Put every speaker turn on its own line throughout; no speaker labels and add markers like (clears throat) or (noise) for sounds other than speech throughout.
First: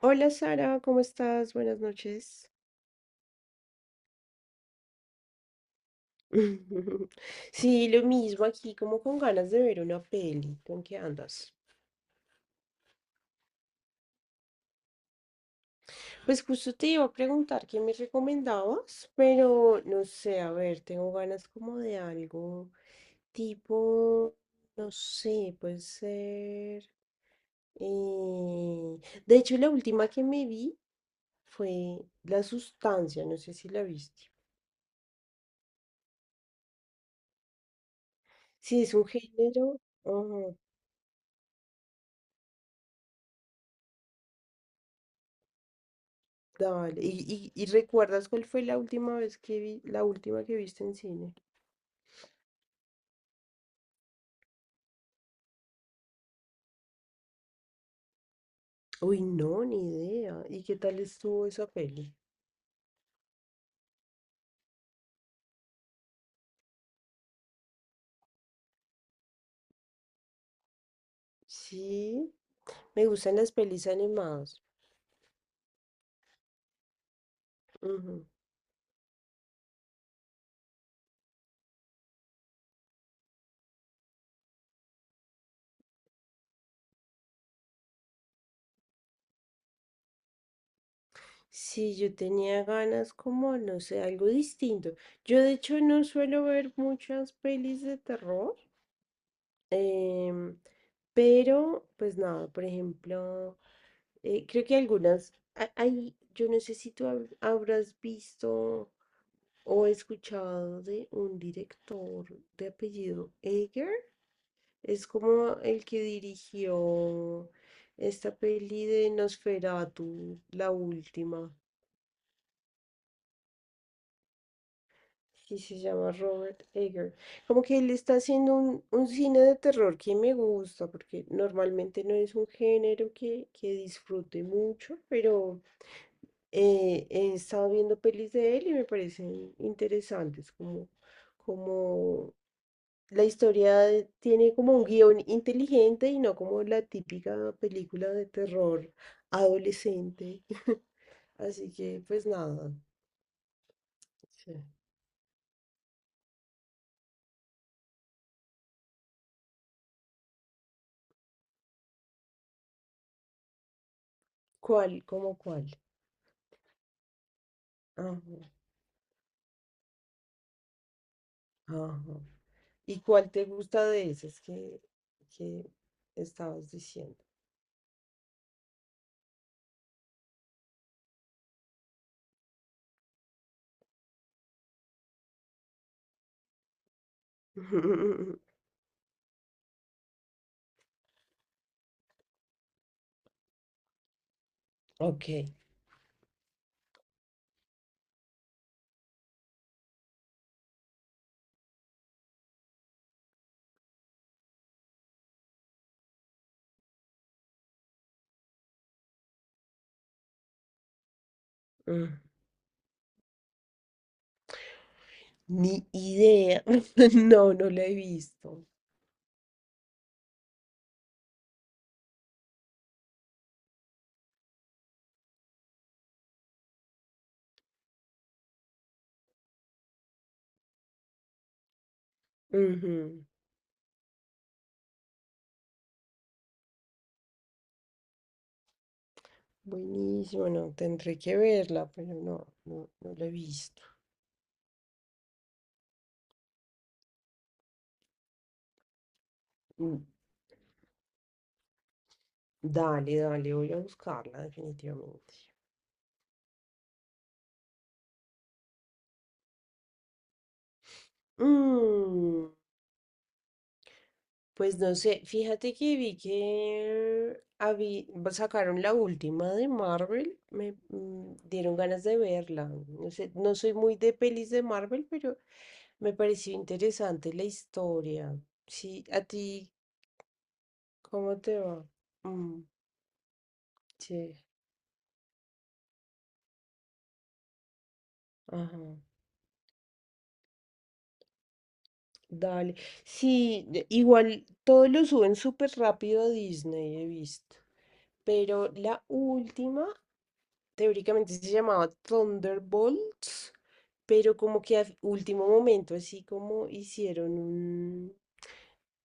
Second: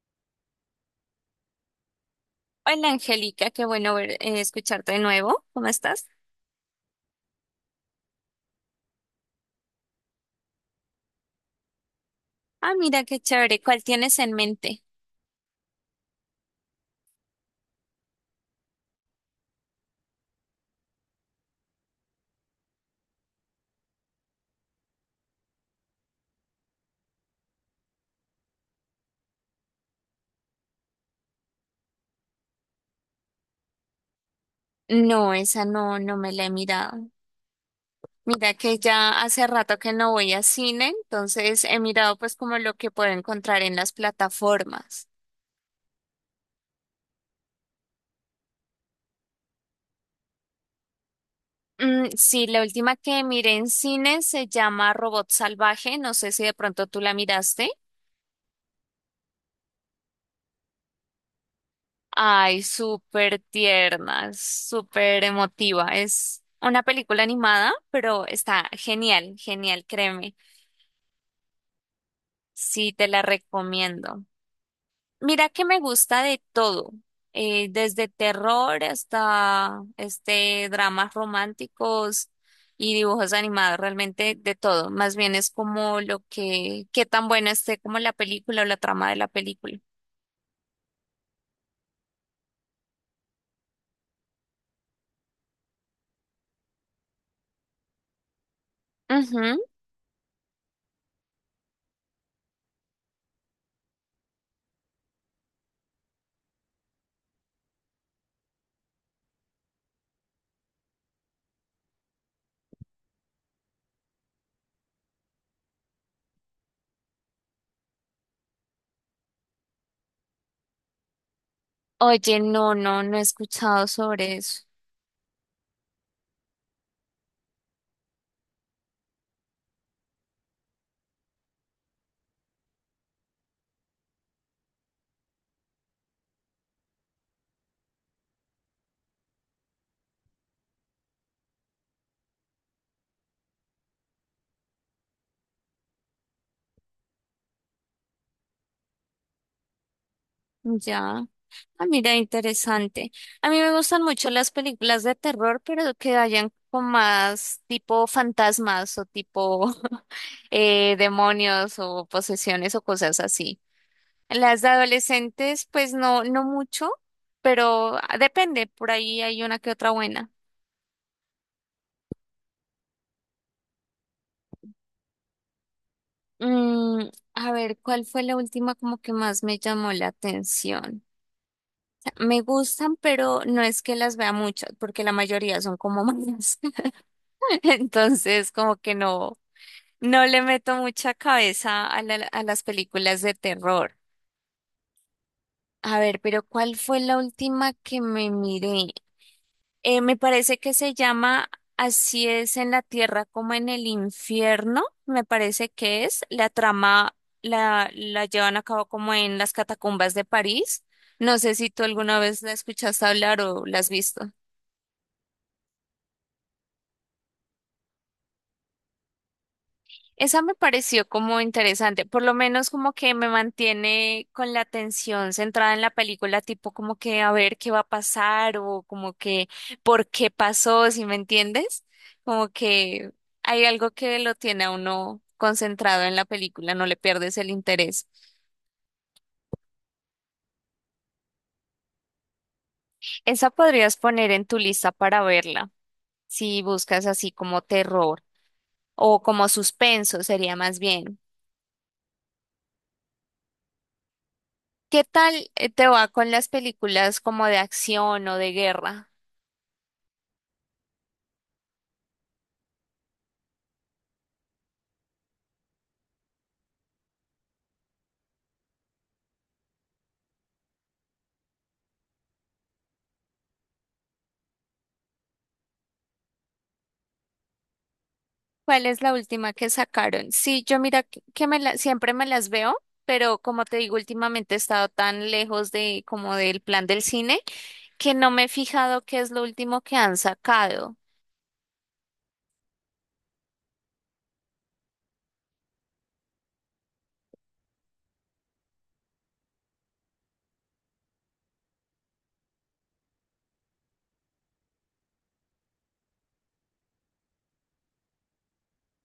Hola Sara, ¿cómo estás? Buenas noches.
Hola Angélica, qué bueno escucharte de nuevo. ¿Cómo estás?
(laughs) Sí, lo mismo aquí, como con ganas de ver una peli. ¿Tú en qué andas?
Ah, mira qué chévere. ¿Cuál tienes en mente?
Pues justo te iba a preguntar qué me recomendabas, pero no sé, a ver, tengo ganas como de algo tipo, no sé, puede ser. eh, De hecho, la última que me vi fue La Sustancia, no sé si la viste.
No, esa no, no me la he mirado. Mira que
Sí, es un
ya hace rato
género.
que no voy a
Ajá.
cine, entonces he mirado pues como lo que puedo encontrar en las plataformas.
Dale. ¿Y recuerdas cuál fue la última que viste en cine?
Sí, la última que miré en cine se llama Robot Salvaje. No sé si de pronto tú la miraste.
Uy, no, ni idea. ¿Y qué tal estuvo esa peli?
Ay, súper tierna, súper emotiva. Es una película animada, pero está genial, genial, créeme.
Sí,
Sí,
me
te la
gustan las pelis
recomiendo.
animadas.
Mira que me gusta de todo, desde
Ujú.
terror hasta este dramas románticos y dibujos animados, realmente de todo. Más bien es como lo que, qué tan buena esté como la película o la trama de la película.
Sí, yo tenía ganas como, no sé, algo distinto. Yo de hecho no suelo ver muchas pelis de terror,
Ujú.
em, pero pues nada, por ejemplo, creo que algunas, hay, yo no sé si tú habrás visto o he escuchado de un director de apellido Ager, es como el que dirigió esta peli de Nosferatu, la última,
Oye, no, no, no he escuchado sobre eso.
y se llama Robert Eger. Como que él está haciendo un cine de terror que me gusta, porque normalmente no es un género que disfrute mucho, pero he estado viendo pelis de él y me parecen interesantes, como la historia tiene como un guión inteligente y no como la típica película de terror adolescente. (laughs)
Ya.
Así
Ah,
que,
mira,
pues nada.
interesante. A mí me gustan mucho las
Sí.
películas de terror, pero que vayan con más tipo fantasmas o tipo (laughs) demonios o posesiones o cosas así. Las de
¿Cuál? ¿Cómo
adolescentes,
cuál?
pues no, no mucho, pero ah,
Ajá,
depende, por ahí hay una que otra buena.
ajá. ¿Y cuál te gusta de esas que estabas
Mm,
diciendo?
a ver, ¿cuál fue la última como que más me llamó la atención? Me gustan, pero no es que las vea muchas, porque la mayoría son como malas. (laughs)
(laughs)
Entonces, como que no. No le meto mucha cabeza a a las películas de terror.
Ok.
A ver, pero ¿cuál fue la última que me miré? Me parece que se llama Así es en la tierra como en el infierno. Me parece que es. La trama la llevan a cabo como en las catacumbas de París. No sé si tú alguna
Mm.
vez la escuchaste hablar o la has visto.
Ni idea. (laughs) No, no la he visto.
Esa me pareció como interesante, por lo menos como que me mantiene con la atención centrada en la película, tipo como que a ver qué va a pasar o como que por qué pasó, si me entiendes, como que
Ujú.
hay algo que lo tiene a uno concentrado en la película, no le pierdes el interés.
Buenísimo, no, tendré que verla, pero no, no, no la he
Esa
visto.
podrías poner en tu lista para verla, si buscas así como terror o como
Mm.
suspenso, sería más bien.
Dale, dale, voy a buscarla
¿Qué
definitivamente.
tal te va con las películas como de acción o de guerra?
Mm, pues no sé, fíjate que vi que sacaron la última de Marvel, me dieron ganas de verla. No sé, no soy muy de pelis de Marvel, pero me pareció interesante la historia.
¿Cuál es
Sí,
la
a
última que
ti,
sacaron? Sí, yo mira que
¿cómo
que me
te va?
siempre me las
Mm,
veo, pero como te digo,
sí,
últimamente he estado tan lejos de como del plan del cine que no me he
ajá,
fijado qué es lo último que han sacado.
dale. Sí, igual todo lo suben súper rápido a Disney, he visto. Pero la última, teóricamente se llamaba Thunderbolts, pero como que a último momento, así como hicieron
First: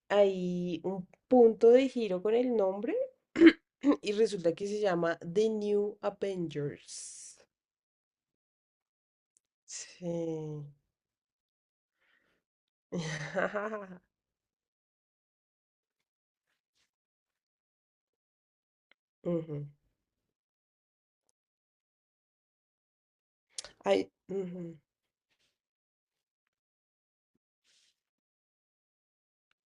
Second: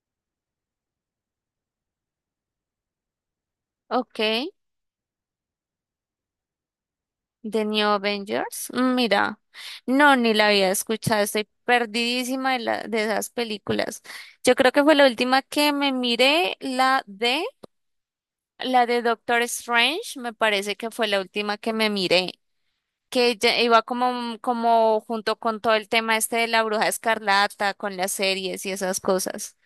ahí un punto de giro con el nombre (clears throat) y
Ok,
resulta que se llama The New Avengers.
The New Avengers. Mira, no, ni la había
Sí.
escuchado, estoy perdidísima de esas
(laughs)
películas. Yo creo que fue la última que me miré, la de Doctor
Ujú.
Strange, me parece que fue la última que me miré. Que ya iba
Ay,
como,
ujú.
como junto con todo el tema este de la Bruja Escarlata, con las series y esas cosas.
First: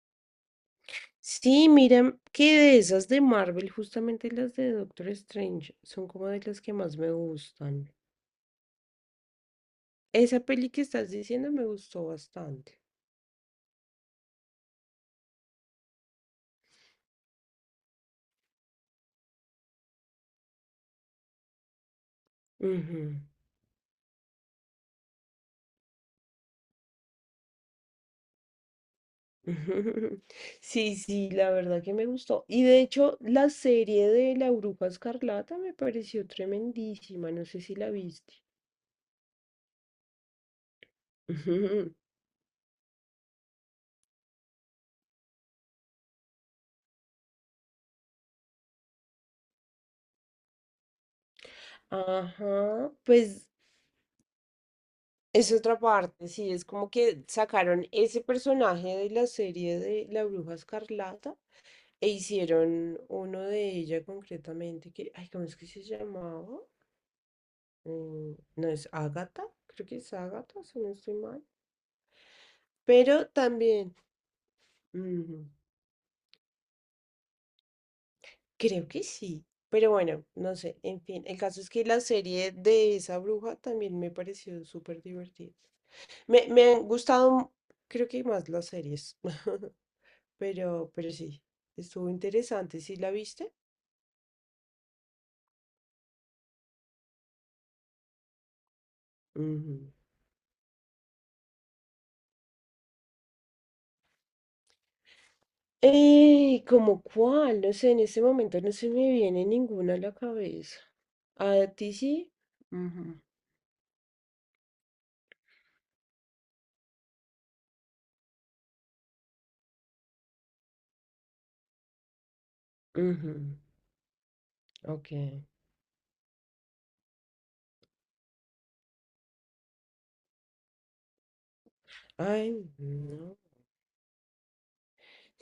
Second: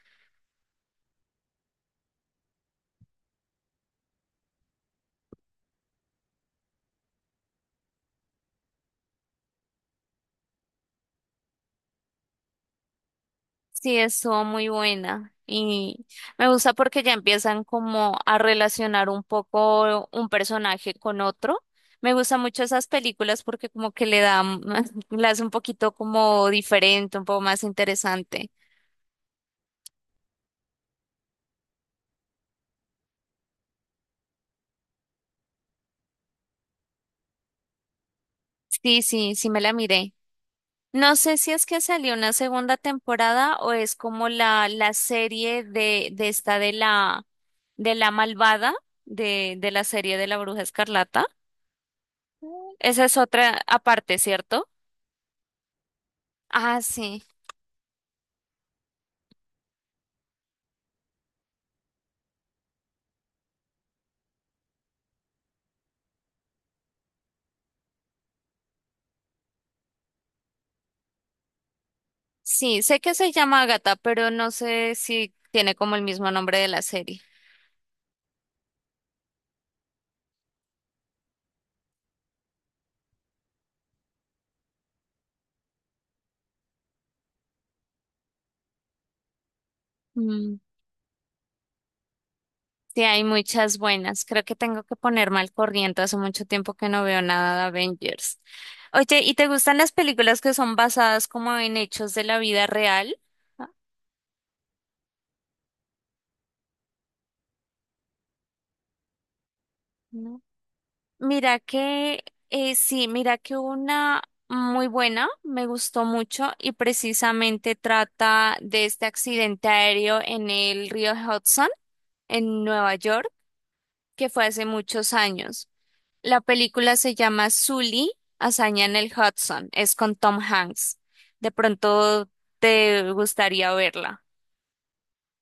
Sí, mira, que de esas de Marvel, justamente las de Doctor Strange, son como de las que más me gustan. Esa peli que estás diciendo me gustó bastante.
Sí, estuvo muy buena y me gusta porque ya empiezan como a relacionar un poco un personaje con otro. Me gustan mucho esas
Ujú.
películas porque como que le dan, (laughs) la hace un poquito como diferente, un poco más interesante.
Ujú. (laughs) Sí, sí, la verdad que me gustó. Y de hecho, la serie de La Bruja Escarlata me pareció tremendísima. No sé si la viste.
Sí, sí, sí me la miré. No
(laughs)
sé si es que
Ujú.
salió una segunda temporada o es como la serie de esta de la malvada de la serie de la Bruja Escarlata.
Ajá,
Esa es
pues
otra aparte, ¿cierto?
es otra parte, sí, es
Ah,
como
sí.
que sacaron ese personaje de la serie de La Bruja Escarlata e hicieron uno de ella concretamente, que, ay, ¿cómo es que se llamaba? Mm, no es Agatha, creo que es Agatha si no estoy mal.
Sí, sé que
Pero
se llama Agatha,
también,
pero no sé si
ujú,
tiene como el mismo nombre de la serie.
creo que sí. Pero bueno, no sé, en fin, el caso es que la serie de esa bruja también me pareció súper divertida. Me han gustado, creo que más las series, (laughs)
Mm,
pero sí, estuvo interesante, ¿sí
Sí,
la
hay
viste?
muchas buenas. Creo que tengo que ponerme al corriente. Hace mucho tiempo que no veo nada de Avengers. Oye, ¿y te gustan las
Ujú.
películas que son basadas como en hechos de la vida real? Ah,
¿Cómo cuál? No sé, en este momento no se me viene ninguna a la
no.
cabeza.
Mira
¿A ti
que,
sí?
sí,
Ujú.
mira que hubo una muy buena, me gustó mucho y precisamente trata de este accidente aéreo en el río Hudson, en Nueva York,
Ujú.
que fue hace
Ok.
muchos años. La película se llama Sully, Hazaña en el Hudson, es con Tom Hanks. De pronto
Ay,
te
no.
gustaría verla.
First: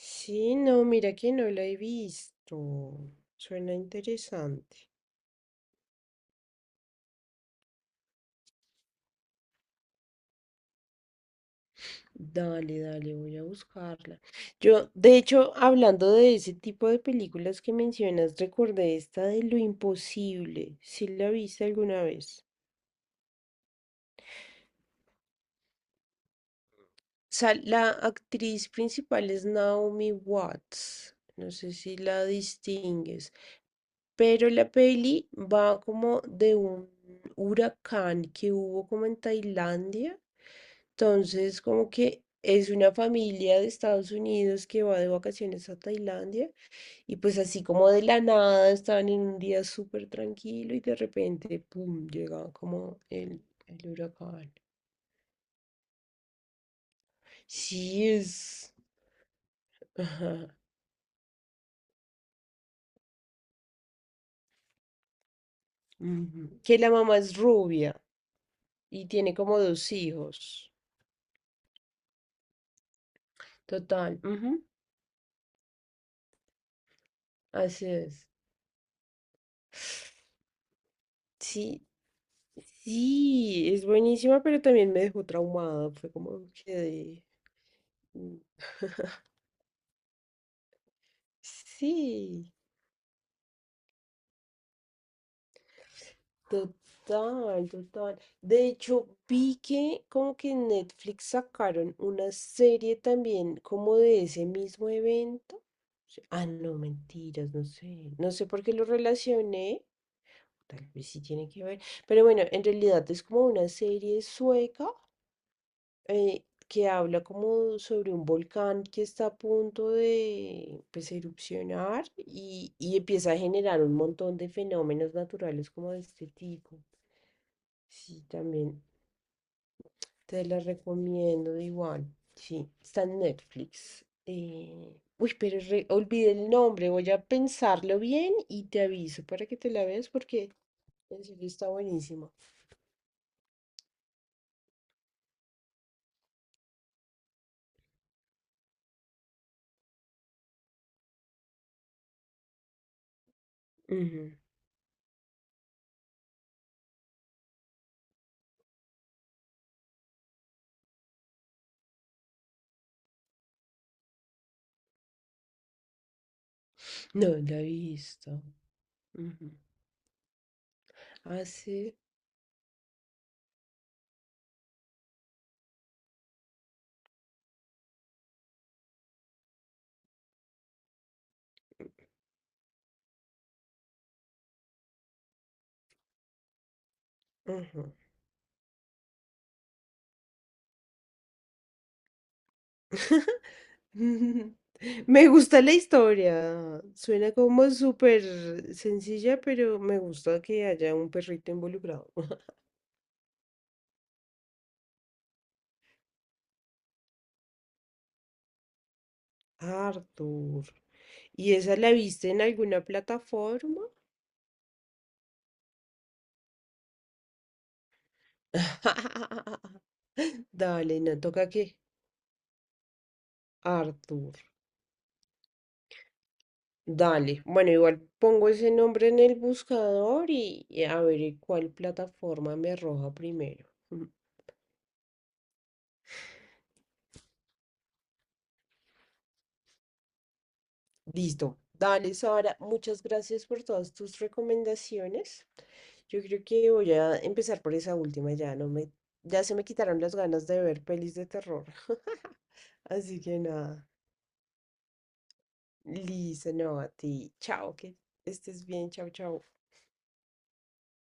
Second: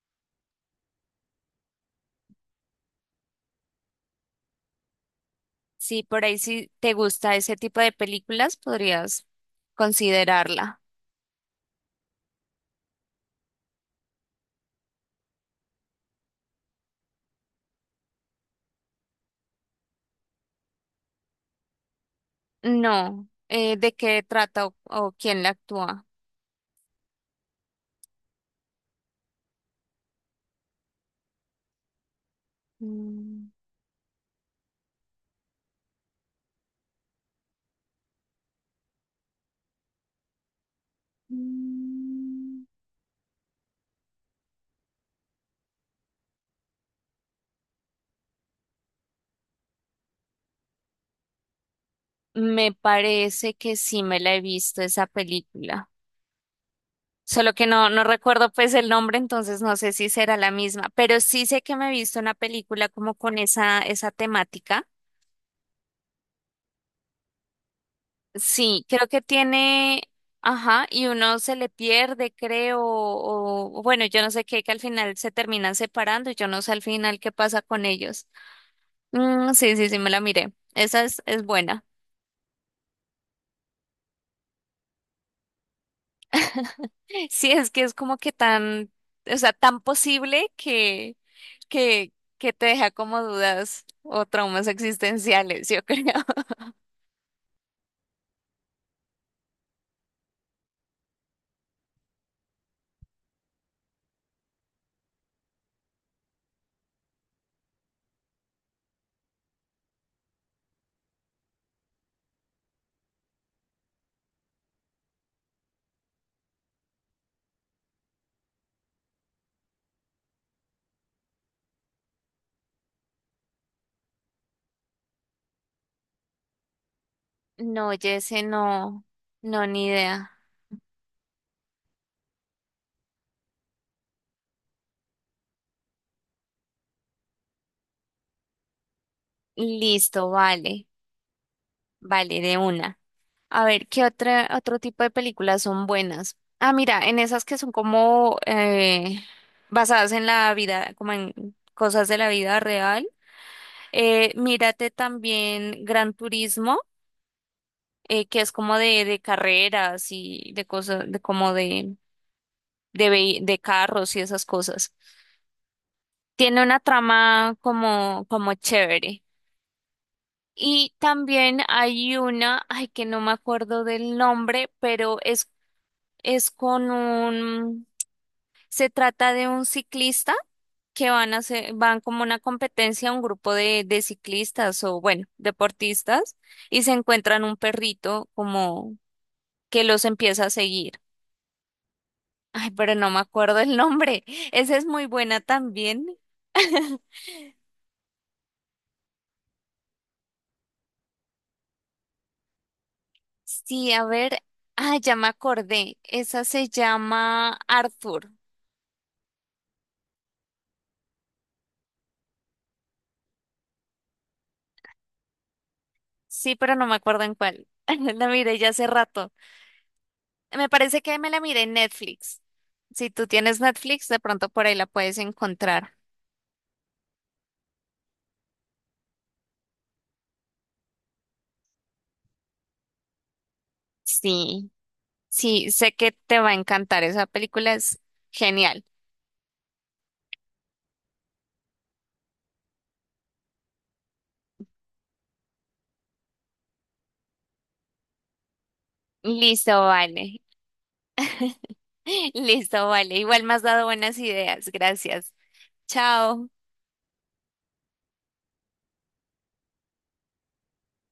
Sí, no, mira que no la he visto. Suena interesante.
Sí, por ahí si te gusta ese tipo de películas, podrías considerarla.
Dale, dale, voy a buscarla. Yo, de hecho, hablando de ese tipo de películas que mencionas, recordé esta de Lo Imposible. ¿Si la viste alguna vez?
No, ¿de qué trata o quién la actúa?
La actriz principal es Naomi Watts. No sé si la distingues.
Mm,
Pero la peli va como de un huracán que hubo como en Tailandia. Entonces, como que es una familia de Estados Unidos que va de vacaciones a Tailandia y pues así como de la nada estaban en un día súper tranquilo y de repente, ¡pum!, llega
Me
como
parece que
el
sí me la he
huracán.
visto esa película, solo que no, no
Sí,
recuerdo
es.
pues el nombre, entonces no sé si será
Ajá.
la misma, pero sí sé que me he visto una película como con esa, esa temática.
Ujú. Que la mamá es rubia
Sí,
y
creo que
tiene como dos
tiene,
hijos.
ajá, y uno se le pierde, creo, o bueno,
Total.
yo no sé qué,
Ujú.
que al final se terminan separando y yo no sé al final qué pasa con
Así
ellos.
es.
Sí, sí, sí, me la miré. Esa es buena.
Sí, sí, es buenísima, pero también me dejó traumada. Fue como que.
(laughs) Sí, es que es como que tan, o sea, tan posible
Sí,
que te deja como dudas o traumas existenciales, yo creo. (laughs)
total, total. De hecho, vi que como que en Netflix sacaron una serie también como de ese mismo evento. Sí, ah, no, mentiras, no sé. No sé por qué lo relacioné. Tal vez sí tiene que ver. Pero bueno, en realidad es como una serie sueca que habla como sobre un volcán que está a punto de pues, erupcionar y empieza a generar un montón de fenómenos naturales como de este tipo.
No,
Sí,
Jesse,
también
no, no, ni idea.
te la recomiendo de igual. Sí, está en Netflix. Uy, pero olvidé el nombre, voy a pensarlo bien y te aviso para que te la veas
Listo,
porque
vale,
en serio está buenísima.
vale, de una. A ver, ¿qué otra, otro tipo de películas son buenas? Ah, mira, en esas que son como basadas en la vida, como en cosas de la vida real.
Ujú.
Mírate también Gran Turismo. Que es como de carreras y de cosas, de como de, vehi- de carros y esas cosas. Tiene una
No,
trama
la he
como,
visto.
como chévere.
Ujú.
Y también
Hace.
hay una, ay, que no me acuerdo del nombre, pero es con un, se trata de un ciclista que van a hacer, van como una competencia, un grupo de ciclistas o bueno, deportistas, y se encuentran un
Ujú.
perrito como que los empieza a seguir. Ay, pero no me acuerdo el nombre.
(laughs)
Esa es muy
Me
buena
gusta la
también.
historia.
(laughs)
Suena como súper sencilla, pero me gusta que haya un perrito involucrado. (laughs)
Sí, a ver. Ah, ya me acordé. Esa se llama Arthur.
Arthur. ¿Y esa la viste en alguna plataforma?
Sí, pero no me acuerdo en cuál. (laughs) La miré ya hace rato.
(laughs)
Me
Dale,
parece
no
que me la
toca
miré
que
en Netflix. Si tú tienes Netflix, de
Arthur.
pronto por ahí la puedes encontrar.
Dale. Bueno, igual pongo ese nombre en el buscador y a ver en cuál plataforma me arroja primero. (laughs)
Sí, sí, sé que te va a encantar. Esa película es genial.
Listo. Dale, Sara, muchas gracias por todas tus recomendaciones. Yo creo que voy a empezar por esa última, ya no me, ya se me
Listo,
quitaron las
vale.
ganas de ver pelis de terror.
(laughs)
(laughs)
Listo, vale.
Así que
Igual me has dado
nada,
buenas ideas. Gracias. Chao.
Lisa, no, a ti. Chao, que estés bien, chao, chao.